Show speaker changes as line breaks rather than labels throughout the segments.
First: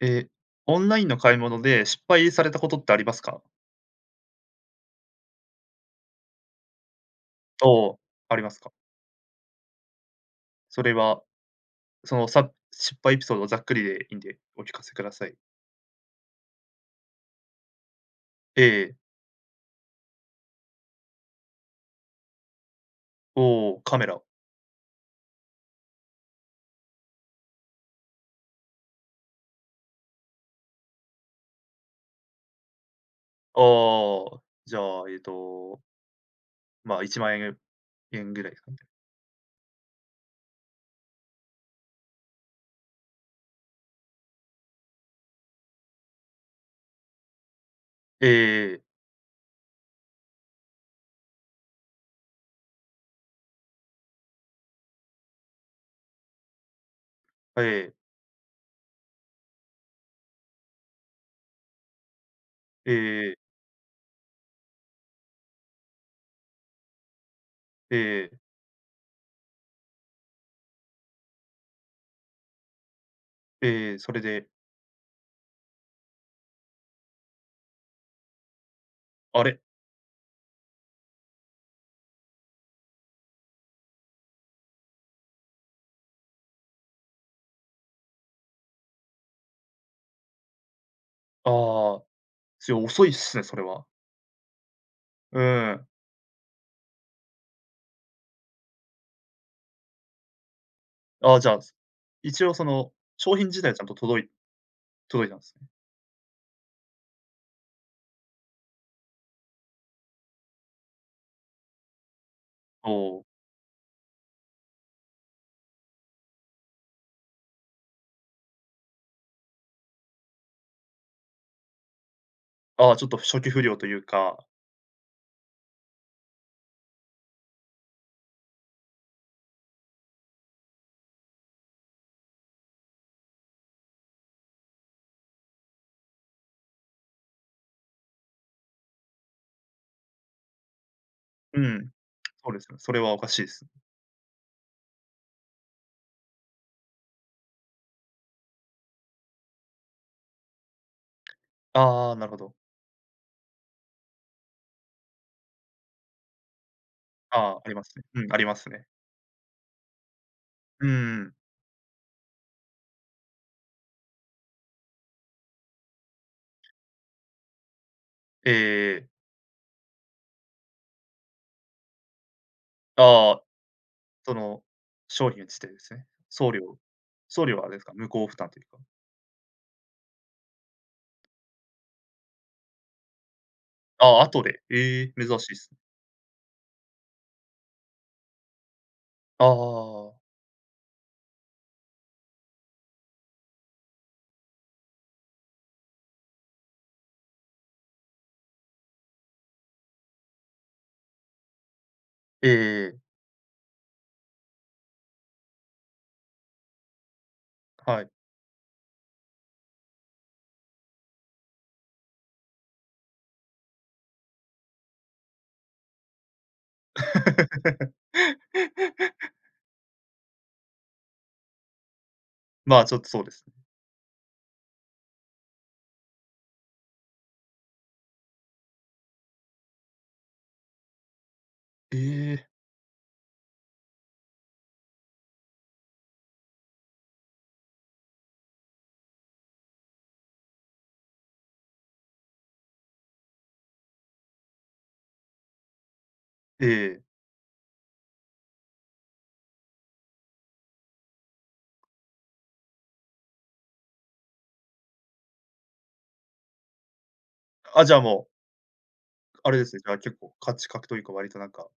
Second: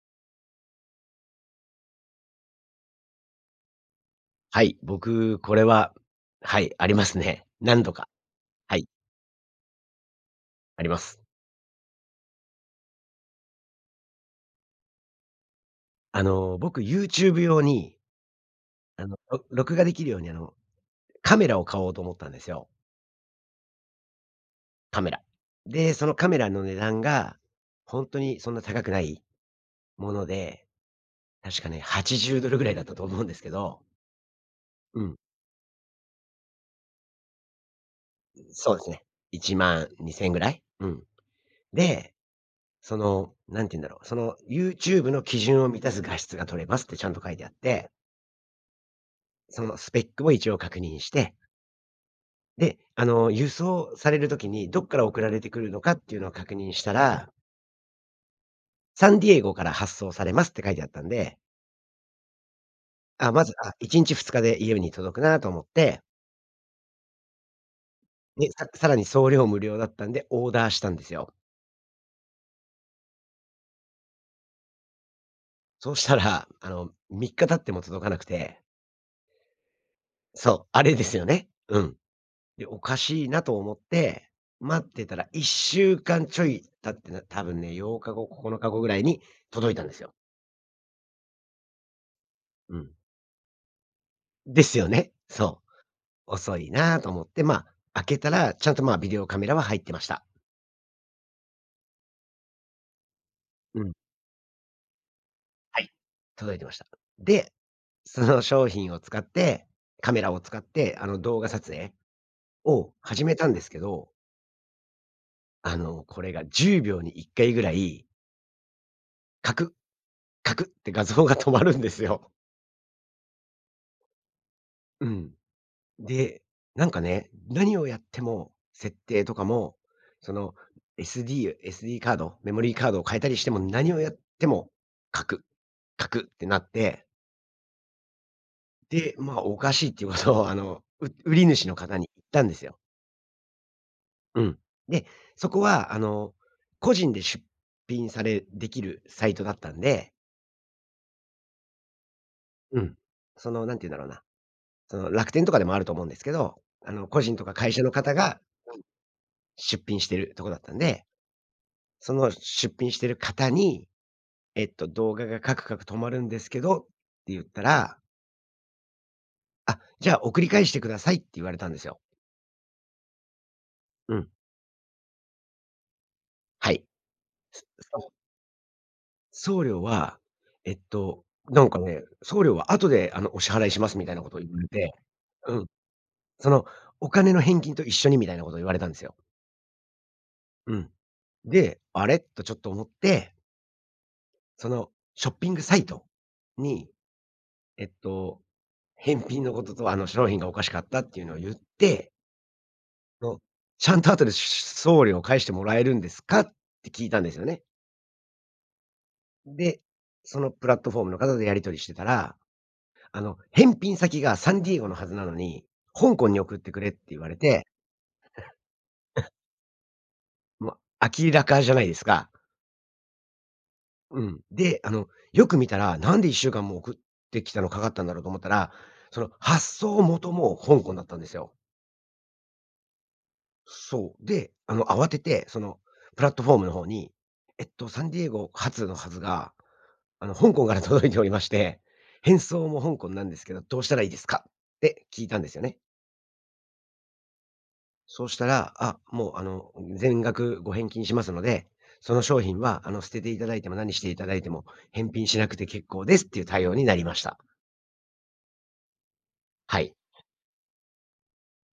え、オンラインの買い物で失敗されたことってありますか？
はい。僕これは、はい、ありますね。何
お
度
お、
か、
ありますか？
はい。
そ
あり
れ
ま
は
す。
そのさ失敗エピソードをざっくりでいんで、お聞かせください。
あの、僕 YouTube 用に
ええええ。
あの、ろ録画できるように、あのカメラを買おうと思ったんですよ。
おお、カメラ。
カメラ。で、そのカメラの値段が、ほんとにそんな高くないもので。確かね、80ドルぐらいだったと思うんですけ
あ
ど。
あ、じゃ
う
あ、え
ん。
っとま、10000円-円ぐ
ん
らいですか
そ
ね。
うですね。12000円ぐらい。うん。で、その何て言うんだろう。その YouTube の基準を満たす画質が取れますってちゃんと書いてあって
ええええええ。
そのスペックも一応確認してで、あの、輸送される時にどっから送られてくるのかっていうのを確認したら
あ、ええ。
サンディエゴから発送されますって書いてあったんで
えええええ
あ、
え。
まず、あ、1日2日で家に届くなと思って
ええええ。
で、ささらに送料無料だったんで、オーダーしたんですよ。
ええ、それで？
そうしたら、あの、3日経っても届かなくて。
あれ。
そう、あれですよね。うん、で、おかしいなと思って待ってたら1週間ちょい経って、な多分ね、8日後、9日後ぐらいに届いたんですよ。
ああ。それ
うん。
遅いっすね、それは。
ですよね。
う
そ
ん。
う。遅いなと思って、ま、開けたらちゃんと、ま、ビデオカメラは入ってました。
あ、じゃ、す一応その、商品自体ち
う
ゃん
ん。
と届い届いたんすね。
はい、届いていました。で、その商品を使って、カメラを使って、あの、動画撮影
お
を
お。
始めたんですけどあの、これが10秒に1回ぐらいかく、かくって画像が止まるんですよ。
ああ、ちょっと初期不良とゆうか
うん。で、なんかね、何をやっても、設定とかも、その SD SD カードメモリーカードを変えたりしても何をやっても、カク、カクってなって。で、まあ、おかしいっていうことを、あの、う売り
う
主の
ん。
方に言ったん
そう
で
で
す
すね、
よ。
それはおかしいす。
うん。で、そこは、あの、個人で出品されできるサイトだったんで
ああ、なるほど。
うん、その、なんてゆんだろうな、その、楽天とかでもあると思うんですけど、あの、個人とか
ああ、あ
会
り
社
ま
の
すね。
方
うん、
が
あ
うん、
りますね。
出品してるところだったん
うん
で、
うん。
その出品してる方に、えっと、動画がカクカク止まるんですけどってゆったら
ええええええ。
あ、じゃあ、送り返してくださいって言われたんですよ。
ああ。
うん。
その、商品についてですね。送料
はい。
送料
す
はあれで
う、
すか？
そ
向
う。
こう負担というか。
送料は、えっと、なんかね、送料は後で、あの、お支払いしますみた
あ
い
あ、
なこと
後
言
で、
われて、
ええ、珍し
う
い
ん、
す。
その、お金の返金と一緒にみたいなこと言われたんですよ。
ああああああああ。
うん。で、あれ、とちょっと思ってそのショッピングサイトに、えっと、返品のことと、あの、商品がおかしかったっていうのをゆって
ええええええ。
その、ちゃんと後で、しゅしゅしゅ送料返してもらえるんですか？って聞いたんですよね。
はい。
で、そのプラットフォームの方とやり取りしてたら、あの、返品先がサンディエゴのはずなのに香港に送ってくれって言われて も、明らかじゃないですか。
まあ、ちょっとそうですね。
うん。で、あの、よく見たら、なんで1週間も送ってきたのかかったんだろうと思ったら、その発送元も香港だったんですよ。
ええ。
そう。で、あの、慌てて、その、プラットフォームのほうに、えっと、サンディエゴ発のはずが、あの、香港から届いておりまして、返送も香港なんですけど、どうしたらいいですか？って聞いたんですよね。
ええええ。
そうしたら、あ、もう、あの、うん、全額ご返金しますので、その商品は、あの、捨てていただいても何していただいても返品しなくて結構ですっていう対応になりました。
あ、じゃ、もうあれです
は
ね、じゃ
い。
あ、結構価値かくというか、割となんか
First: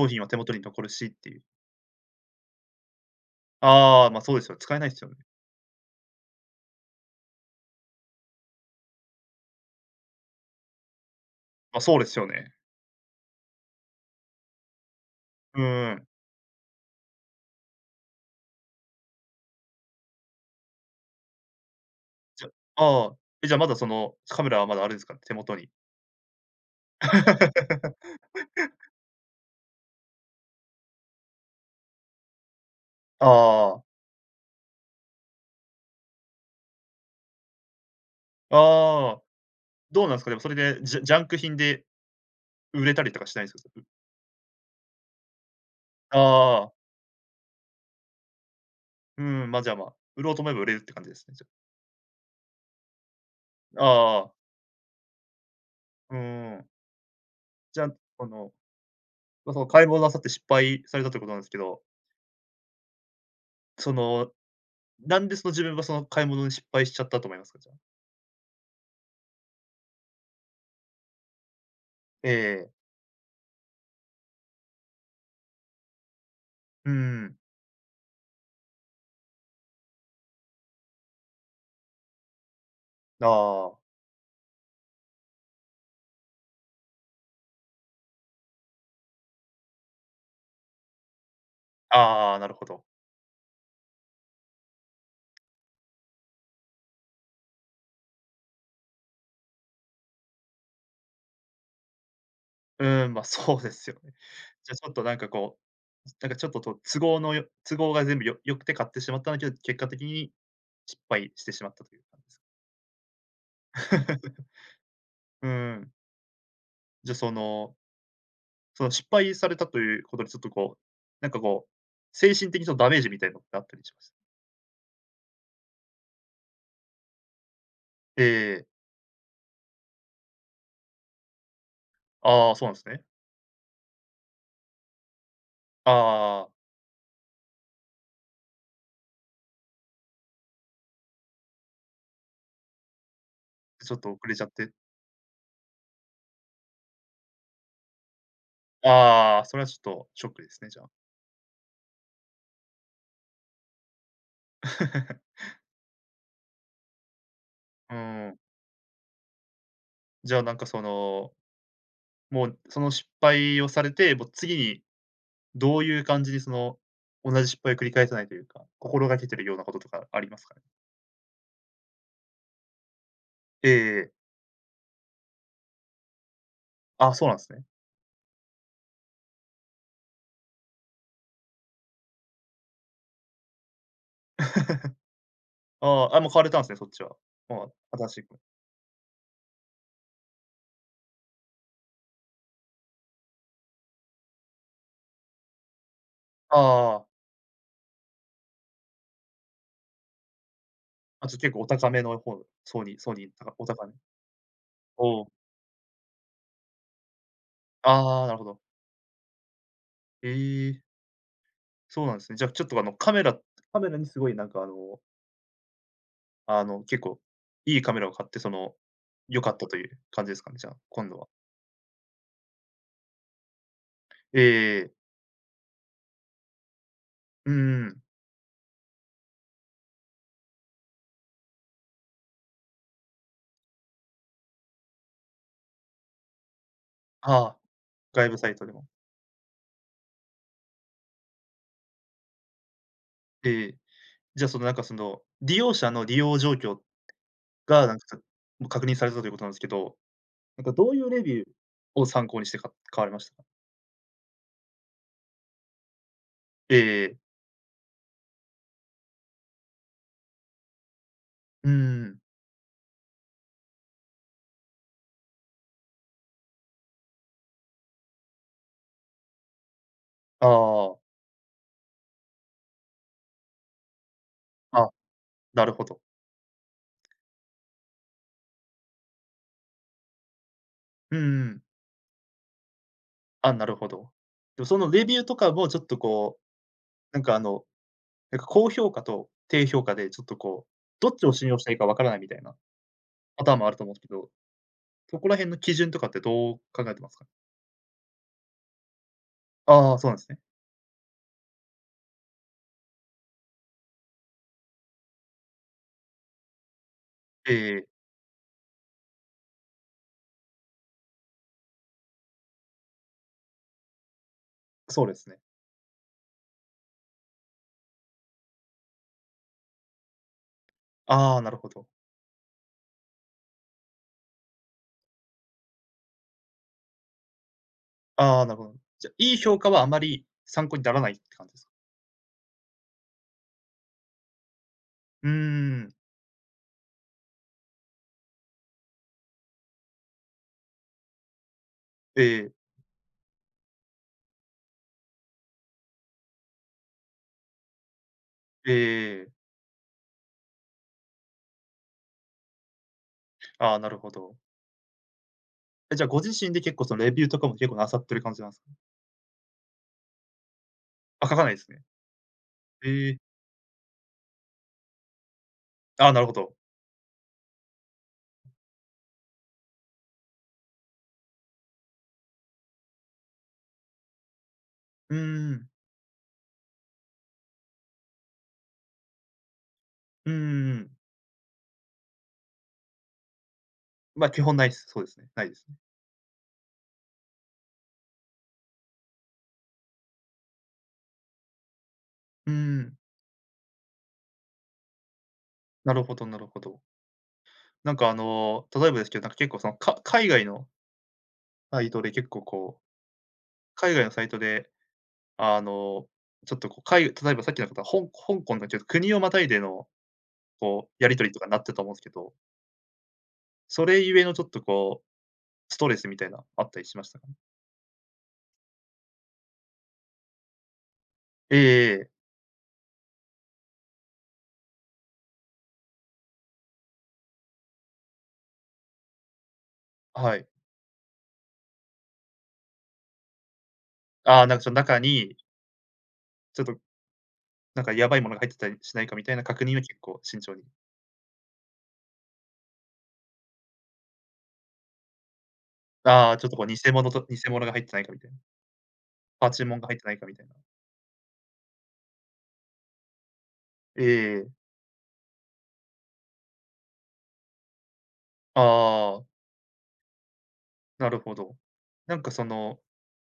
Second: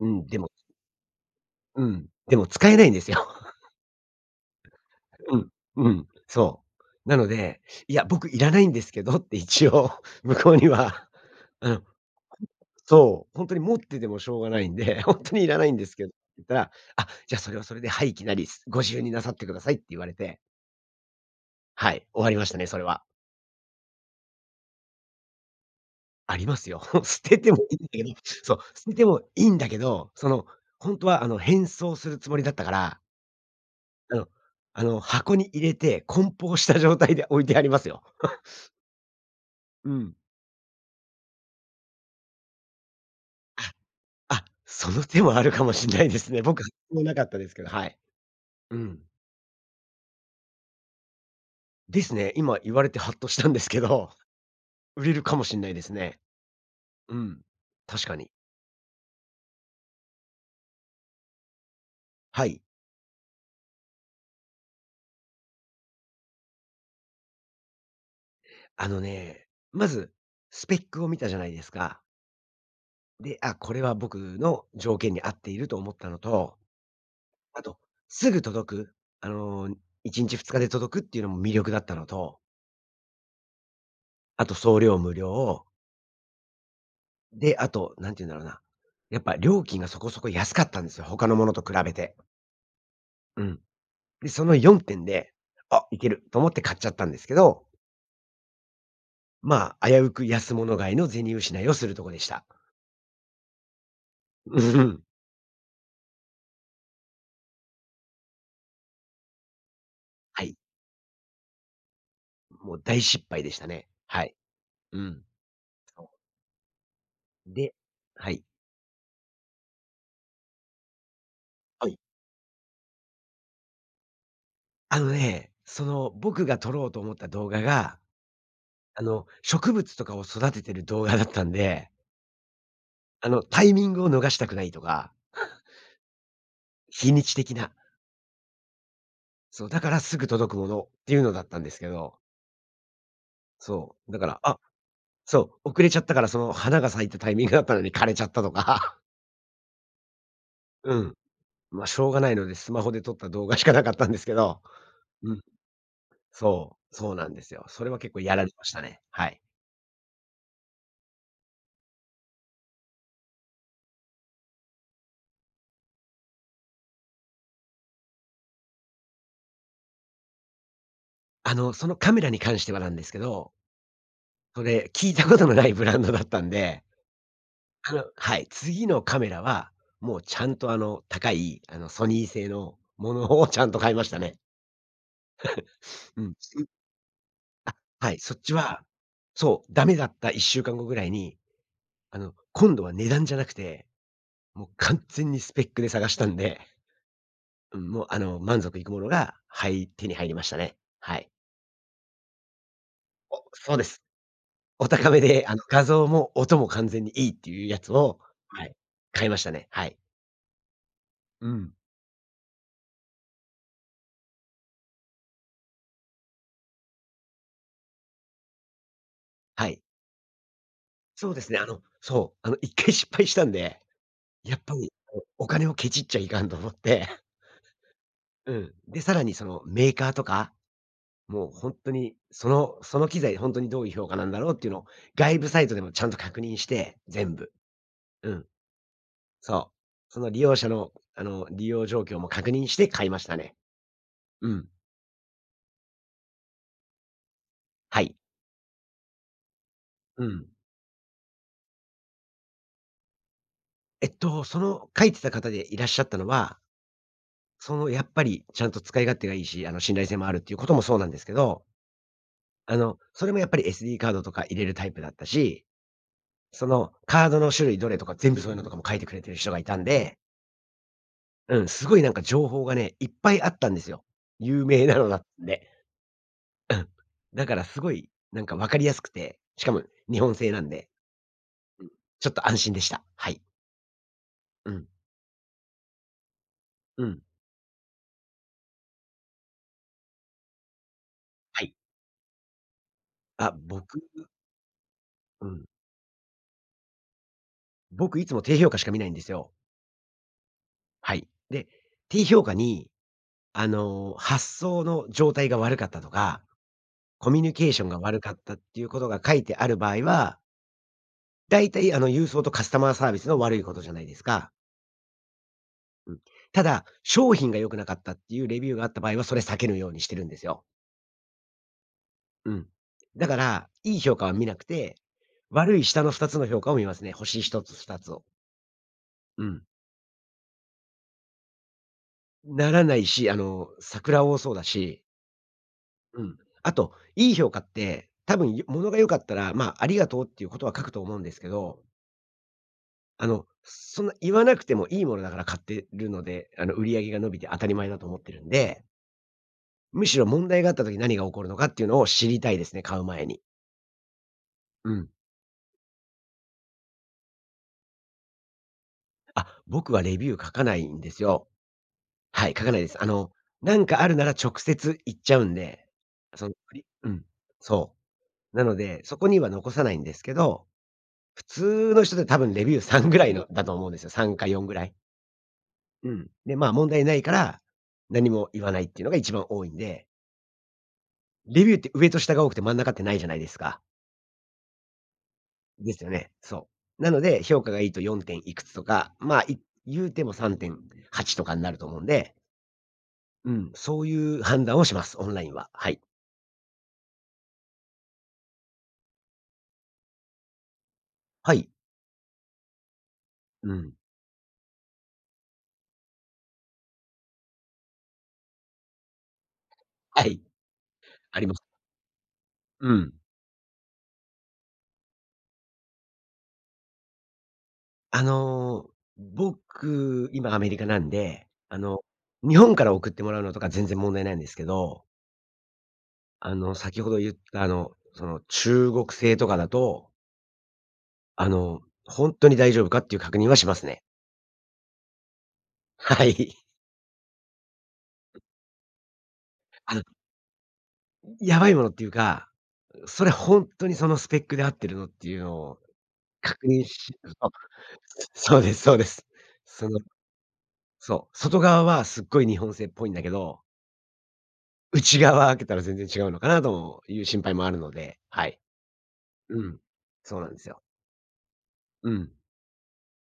う
品は
ん、
手
でも
元に残るしっていう。
うん。でも使えないんですよ。
ああ、ま、そうですよ、使えないっすよね。
うん、ううん、そう。なので、いや僕いらないんですけどって一応向こうには。う
ま、
ん、
そうですよね。
そう。ほんとに持っててもしょうがないんで、ほんとにいら
う
ないんですけ
ん。
ど、言ったら。あ、じゃあ、それはそれで「廃棄なりご自由になさってください」って言われて。はい、終わり
じ
ま
ゃ、
したね、それは。
ああ。え、じゃあまだその、カメラはまだあるんですか？手元に。
ありますよ。捨ててもいいんだけど、そう、捨ててもいいんだけど。その、ほんとはあの、返送するつもりだったから
ああ-ああああ。
え、おあの、箱に入れて梱包した状態で置いてありますよ。
ああ、
う
どう
ん。
なんすか、でも、それで、ジャジャンク品で。売れたりとかしないんすか？
あ、
う
あ、その手もあるかもしんない
あ
ですね。僕
あ。
もなかったですけど。はい。うん。
うーん、ま、じゃ、ま、売ろうと思えば売れうって感じですね、じゃ。
ですね。今言われてハッとしたんですけ
ああ
ど。
ああああ。
売れるかもしんないです
う
ね。
ん。
うん、
じゃん、
確か
こ
に。
の。ま、その買い物をなさって失敗されたということなんすけど
はい。
その、なんでその、自分はその買い物に失敗しちゃったと思いますか？じゃあ。
あのね、まずスペックを見たじゃないですか
ええええ。
で、あ、これは僕の条件に合っていると思ったのと、
うんうん。
あと、すぐ届く。あの、1日2日で届くっていうのも魅力だったのと
だ、ああ。
あと送料無料で、あと、何て言うんだろうな。やっぱ料金がそこそこ安かったんですよ、他のものと比べて。
ああ、なるほど。
うん。で、その4点で「あ、いける」と思って買っちゃったんですけど。ま、危うく安物買いの銭失いをするとこでした。
うん、ま、そうですよね。
う
じゃ、ちょっと
ん。
なんかこう、ずなんかちょっと、と都合のよ都合が全部よ良くて買ってしまったんけど、結果的に、
はい。
失敗してしまったという感じす…
もう大失敗でしたね。はい。うん。
うん。
そう。
じゃ、そ
で
の
はい。
その失敗されたということで、ちょっとこう、なんかこう、
はい。
精神的そのダメージみたいのってあったりします？
あのね。その、僕が撮ろうと思った動画が、
ええええ。
あの、植物とかを育ててる動画だったんで
ああ、そうなんすね。
あの、タイミングを逃したくないとか
ああああああ。
日にち的な。そう、だからすぐ届くものっていうのだったんですけど。
ち
そ
ょっと
う。だ
遅
か
れ
ら
ちゃっ
あ、
て？
そう、遅れちゃったから、その、花が咲いたタイミングだったのに枯れちゃったとか。
ああ。それはちょっとショックですね、じゃあ。
うん、ま、しょうがないのでスマホで撮った動画しかなかったんですけど。うん、そう、そうなんですよ、それ
う
は結構
ー
や
ん。
られましたね、はい。
じゃあ、なんかそのもう、その失敗をされて、もう次にどういう感じに、その、同じ失敗を繰り返さないというか、心がけてるようなこととかありますかね？
あの、そのカメラに関してはなんですけど
ええええ。
それ、聞いたことのないブランドだったんで
ああ、そうなんすね。
あの、はい。次のカメラはもうちゃんと、あの、高い、あの、ソニー製のものをちゃんと買いましたね。
あ あ、あ、
う
もう
ん。
買われ
つう
たんすね、そっちは、もう、
あ、
あ、新
はい、
しい
そ
カ
っ
メ
ちは、そう、ダメだった1週間後ぐらいに。あの、今度は値段じゃなくて、もう完全にスペックで探したん
あ
で、
あああ。
うん、もうあの、満足いくものが入り手に入りましたね。は
あ、
い。
じゃ、結構お高めの方、ソニーソニー
お、
とか、お
そうで
高ん
す。お高
お
め
お。
で。あの、画像も音も完全にいいっていうやつを、
ああ、なるほど。
はい、買いましたね、はい。
ええ。
うん。
そうなんすね。じゃ、ちょっとあの、カメラカメラにすごいなんか、あのあの、結構、いいカメラを買って、その、良かっ
は
たと
い。
いう感じですかね？じゃあ、今度は。
そうですね。あの、そう、あの、1回失敗したんで、
え
やっぱ
ええ
い、
え。
おお金をケチっちゃいかんと思って
うんうん。
うん。で、さらに、その、メーカーとか、もう、ほんとに、そのその機材ほんとにどういう評価なんだろうっていうのを、外部サイトでもちゃんと確認して、全
あ
部、
あ、
う
外部
ん。
サイトでも。
そう、その利用者の、あの、利用状況も確認して買いました
ええ
ね。
ええ、じゃあ、
う
その、
ん。
なんかその、利用者の利用状況が、なん
はい。
か、かもう確認されたということなんすけど、
うん。
なんかどういうレビューを参考にしてか買われましたか？
えっと、その、書いてた方でいらっしゃったのは
ええええ。
その、やっぱり、ちゃんと使い勝手がいいし、あの、信頼性もあるっていうこともそうなんですけど。
うんうん。
あの、それもやっぱり SD カードとか入れるタイプだったし、そのカードの種類どれとか全部そういうのとかも書いてくれてる人がいたんで
ああああ。
うん、すごいなんか情報がね、いっぱいあったんですよ。有名
あ、
なのだっ
な
て。
るほど。
うん、だからすごいなんか分かりやすくて、しかも日本製なんで。
うんうん。
うん、ちょっと安心でした。はい。
あ、なるほど。でも
う
そ
ん。
のレビューとかも、ちょっとこう、
う
なん
ん。
かあの、なんか高評価と、低評価で、ちょっとこう、どっちを信用
は
して
い。
いいか分からないみたいな、パ
あ、
ターンもあると思うん
僕
すけど、そこら
う
辺の
ん。
基準とかってどう考えてますか。
僕いつも低評価しか見ないんですよ。
ああ、そうなんすね。
はい。で、低評価に、あの、発送の状態が悪かったとか、コミュ
え
ニ
え
ケー
え
ショ
え。
ンが悪かったっていうことが書いてある場合は大体、あの、郵送とカスタマーサービスの悪いことじゃないですか。
そうですね。
うん、ただ、商品が良くなかったっていうレビューがあった場合は、それ避けるようにしてるんですよ。
ああ、なるほど。
うん。だから、いい評価は見なくて、悪い下の2つの評価を見ますね。星1つ2つを。
ああ、なるほど。じゃ、いい
う
評
ん。
価はあまり、参考にならないって感じですか。
ん、ならないし、あの、サクラ多そうだし。
うーん。
うん、あといい評価って多分よものが良かったら、ま、ありがとうっていう事は書くと思うんですけど。
ええ。
あのそんな、言わなくても良いものだから買ってるので。あの、売り上げが伸びて当たり前だと思ってるん
ええ
で。
ええええ。
むしろ問題があった時に何が起こるのかっていうのを知りたいですね、買う前に。
ああ、なるほど。
うん。
え、じゃあ、ご自身で結構そのレビューとかも結構なさってる感じなんす
あ、僕はレビュー書かないんです
あ、書か
よ。
ないんすね。
はい、書かないです。あ
へえ。
の、何かあるなら直接言っちゃうんで、
ああ、なるほ
その、
ど。
ふりうん。そう。なのでそこには残さないんですけど、普通の人で多分レビュー3ぐらいのだと思うんですよ。3か4ぐらい。
うーん。
うん。で、ま、問題ないから何も言わないっていうのが一番多いんで。
うんうんうん。
レビューって上と下が多くて、真ん中って無いじゃないですか。
ま、基本ないっす。そうですね、無いですね。
ですよね、そう。なので評価がいいと4点いくつとか、ま、い言うても3.8とかんなると思うんで。
うーん。
うん、そういう判断をします。オンラインは、は
な
い。
るほどなるほど。なんか、あの、例えばですけど、なんか結構その、か海外の
はい。
サイトで結構こう、
う
海
ん。
外のサイトで、あの、ちょっとこう、かいたのえばさっきの方、ほん香港のきょ国をまたいでの、
はい。
こうやり取りと
あ
か
りま
な
す。
ったと思うんすけど
うん。
それゆえのちょっとこう、ストレスみたいな、あったりしましたか？
あの、僕今アメリカなんで
え
あ
ええ
の、
え。
日本から送ってもらうのとか全然問題ないんですけどあの、先ほど言った、あの、その中国製とかだと
はい。
あの、ほんとに大丈夫かっていう確認はしますね。
ああ、なんかそん中に
はい。
ちょっと、なんかやばいもの
う
が
ん。
入ってたりしないかみたいな確認は、
あ
結
るの
構慎重に。
うん、ヤバいものっていうか、うそれほんとにそのスペックで合ってるのっていうのを
ああ、ちょっとこう
確
偽
認
物
し、
と
うそ
偽
う、
物が入ってないかみたいな？
そうですそうです。
ああ、注文が
そ
入っ
の
てないかみたいな。
そう、外側はすっごい日本製っぽいんだけど
ええええ。
内側開けたら全然違うのかなのいう心配もあるので、はい。
ああああ。
うん、そうなんですよ。
なるほど。
う
なんか
ん。
その、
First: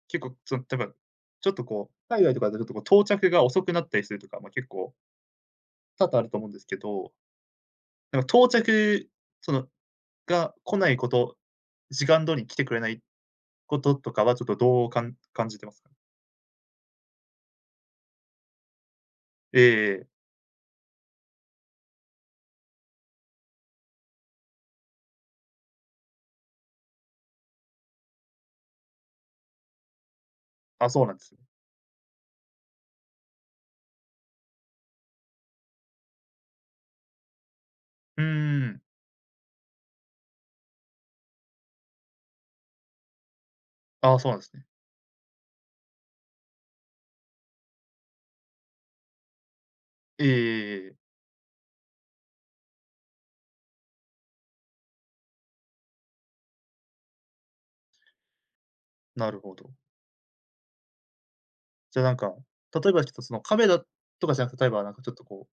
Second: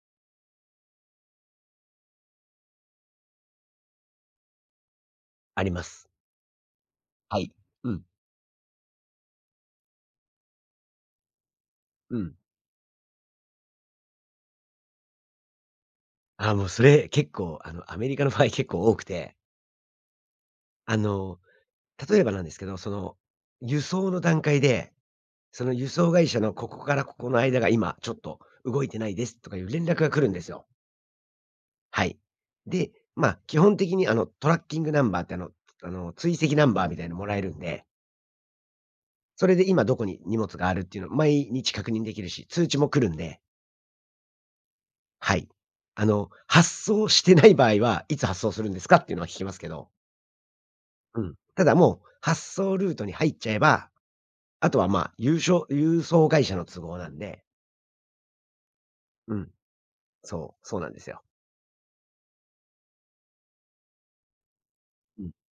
結構そん、てば、ちょっとこう、海外とか出ると、こう、到着が遅くなったりするとか、ま、結構
あります。
多々あると思うんですけど
はい、うん。
なか、到着そのが来ないこと。時
う
間
ん。
通りに来てくれないこととかはちょっとどうかん感じてますか？
あ、もう、それ、結構、あの、アメリカの場合結構多くて
ええええ。
あの、例えばなんですけど。その、輸送の段階で、その輸送会社のここからここの間が、今ちょっと動いてないですとかいう連絡が来るんですよ。
あ、そうなんすね。
はい。で、ま、基本的にあの、tracking number ってあのあの追跡ナンバーみたいなもらえるんで
うんうんうん。
それで今どこに荷物があるっていうの毎日確認できるし、通知も来るんで。
ああ、そうなんですね。
はい、あの、発送してない場合はいつ発送するんですか？っていうのは聞きますけど
ええええええ。
うん、ただもう発送ルートに入っちゃえば、あとは、ま、ゆうしょ郵送会社の都合なんで。
な
う
る
ん。
ほど。
そう、そうなんですよ。
じゃ、なんか、例えばちょっとその、カメラとかじゃなくて、例えばなんか、ちょっ
う
と、
ん。
こう、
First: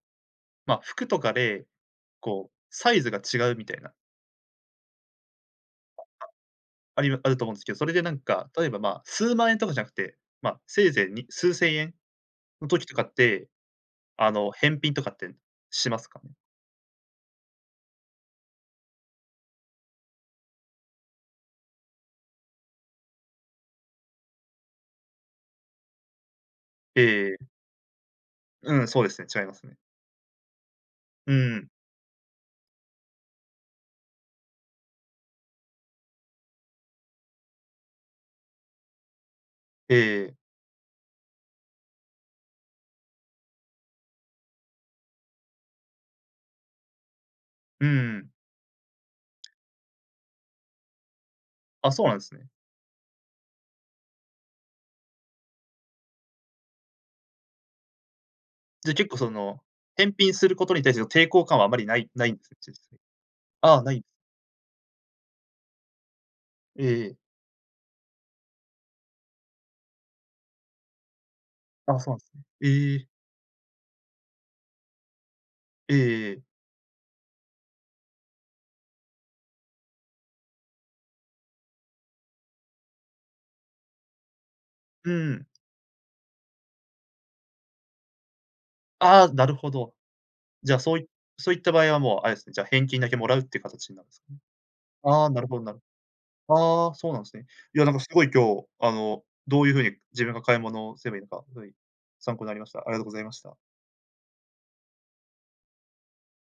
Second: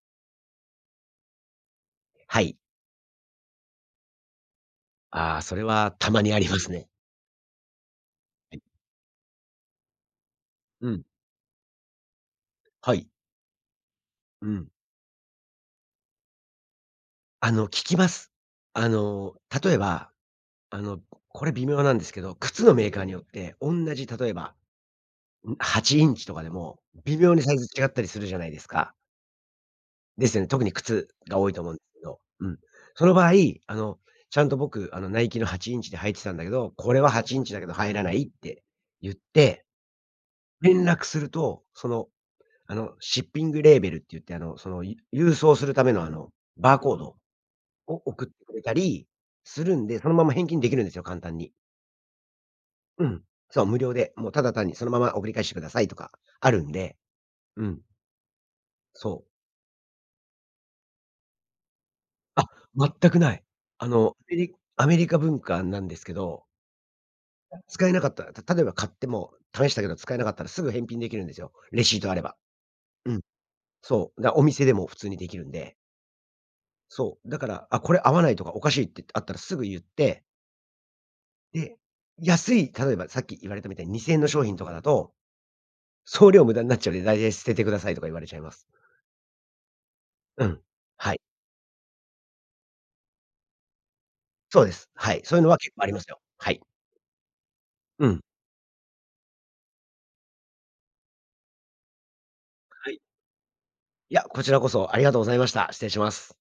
ま、服とかで、
は
こう、
い。
サイズが違うみたいな
ああ、それは たまにありますね。
ありまあると思うんですけど、それでなんか、
はい。
例えば、ま、数万円とかじゃなくて、ま、せ
う
い
ん。
ぜいに数千円の時
は
とか
い。
って、あ
う
の、
ん。
返品とかってしますかね？
あの、聞きます。あの、例えば、あの、これ微妙なんですけど、靴のメーカーによっておんなじ、例えば、ん、８インチとかでも
え
微
え
妙
え
に
え。
サイズ違ったりするじゃないです
うん、
か。
そうですね、違いますね。
ですよね。特に靴
う
が多い
ー
と
ん。
思うんですけど、うん。その場合、あの、ちゃんと僕、あの「ナイキの8インチで履いてたんだけど、これは8インチだけど入らない」って言って
ええええ。
連絡すると、その、あの、シッピングレーベルっていって、あの、そのい郵送するための、あの、バーコード
うー
を送っ
ん。
てくれたりするんで、そのまま返金できるんですよ、簡単に。
あ、そうなんすね。
うん、そう、無料で。もうただ単にそのまま送り返してくださいとかあるんで、うん。
じゃ、結
そ
構、そ
う。
の、返品することに対しての抵抗感はあまり無い無い
あ、
すね。
全く無い。
ああ、
あ
無い。
の、フリアメリカ文化なんですけど。
ええええ。
使えなかったら、た例えば買ってもう試したけど使えなかったら、すぐ返品できるんですよ、レ
あ
シ
あ、
ー
そ
ト
う
あ
なん
れ
す
ば。
ね。ええ。
うん、そう。だ、お店でも普通にできるんで。
ええええええ。
そう。だから、「あ、これ合わない」とか「おかしい」っていってあったらすぐ言ってで、安い、例えばさっき言われたみたいに2千円の商品とかだ
う
と
ーん。
送料無駄んなっちゃうんで、大体「捨ててください」とか言われちゃいます。
ああ、なるほど。
うん。
じゃ、そうい
はい。
そういった場合はもうあれすね、返金だけもらうって形になるんすかね。
そうです。はい。
ああ、
そう
な
いう
る
の
ほ
は
ど
結
なる
構ありますよ。はい。
ああ、そうなんすね。いや、なんか、す
うん。
ごい今日、あの、どういうふうに自分が買い物をすればいいのか、はい、参考になりました。あ
は
りが
い。
とうございました。
いや、こちらこそ、ありがとうございました。失礼します。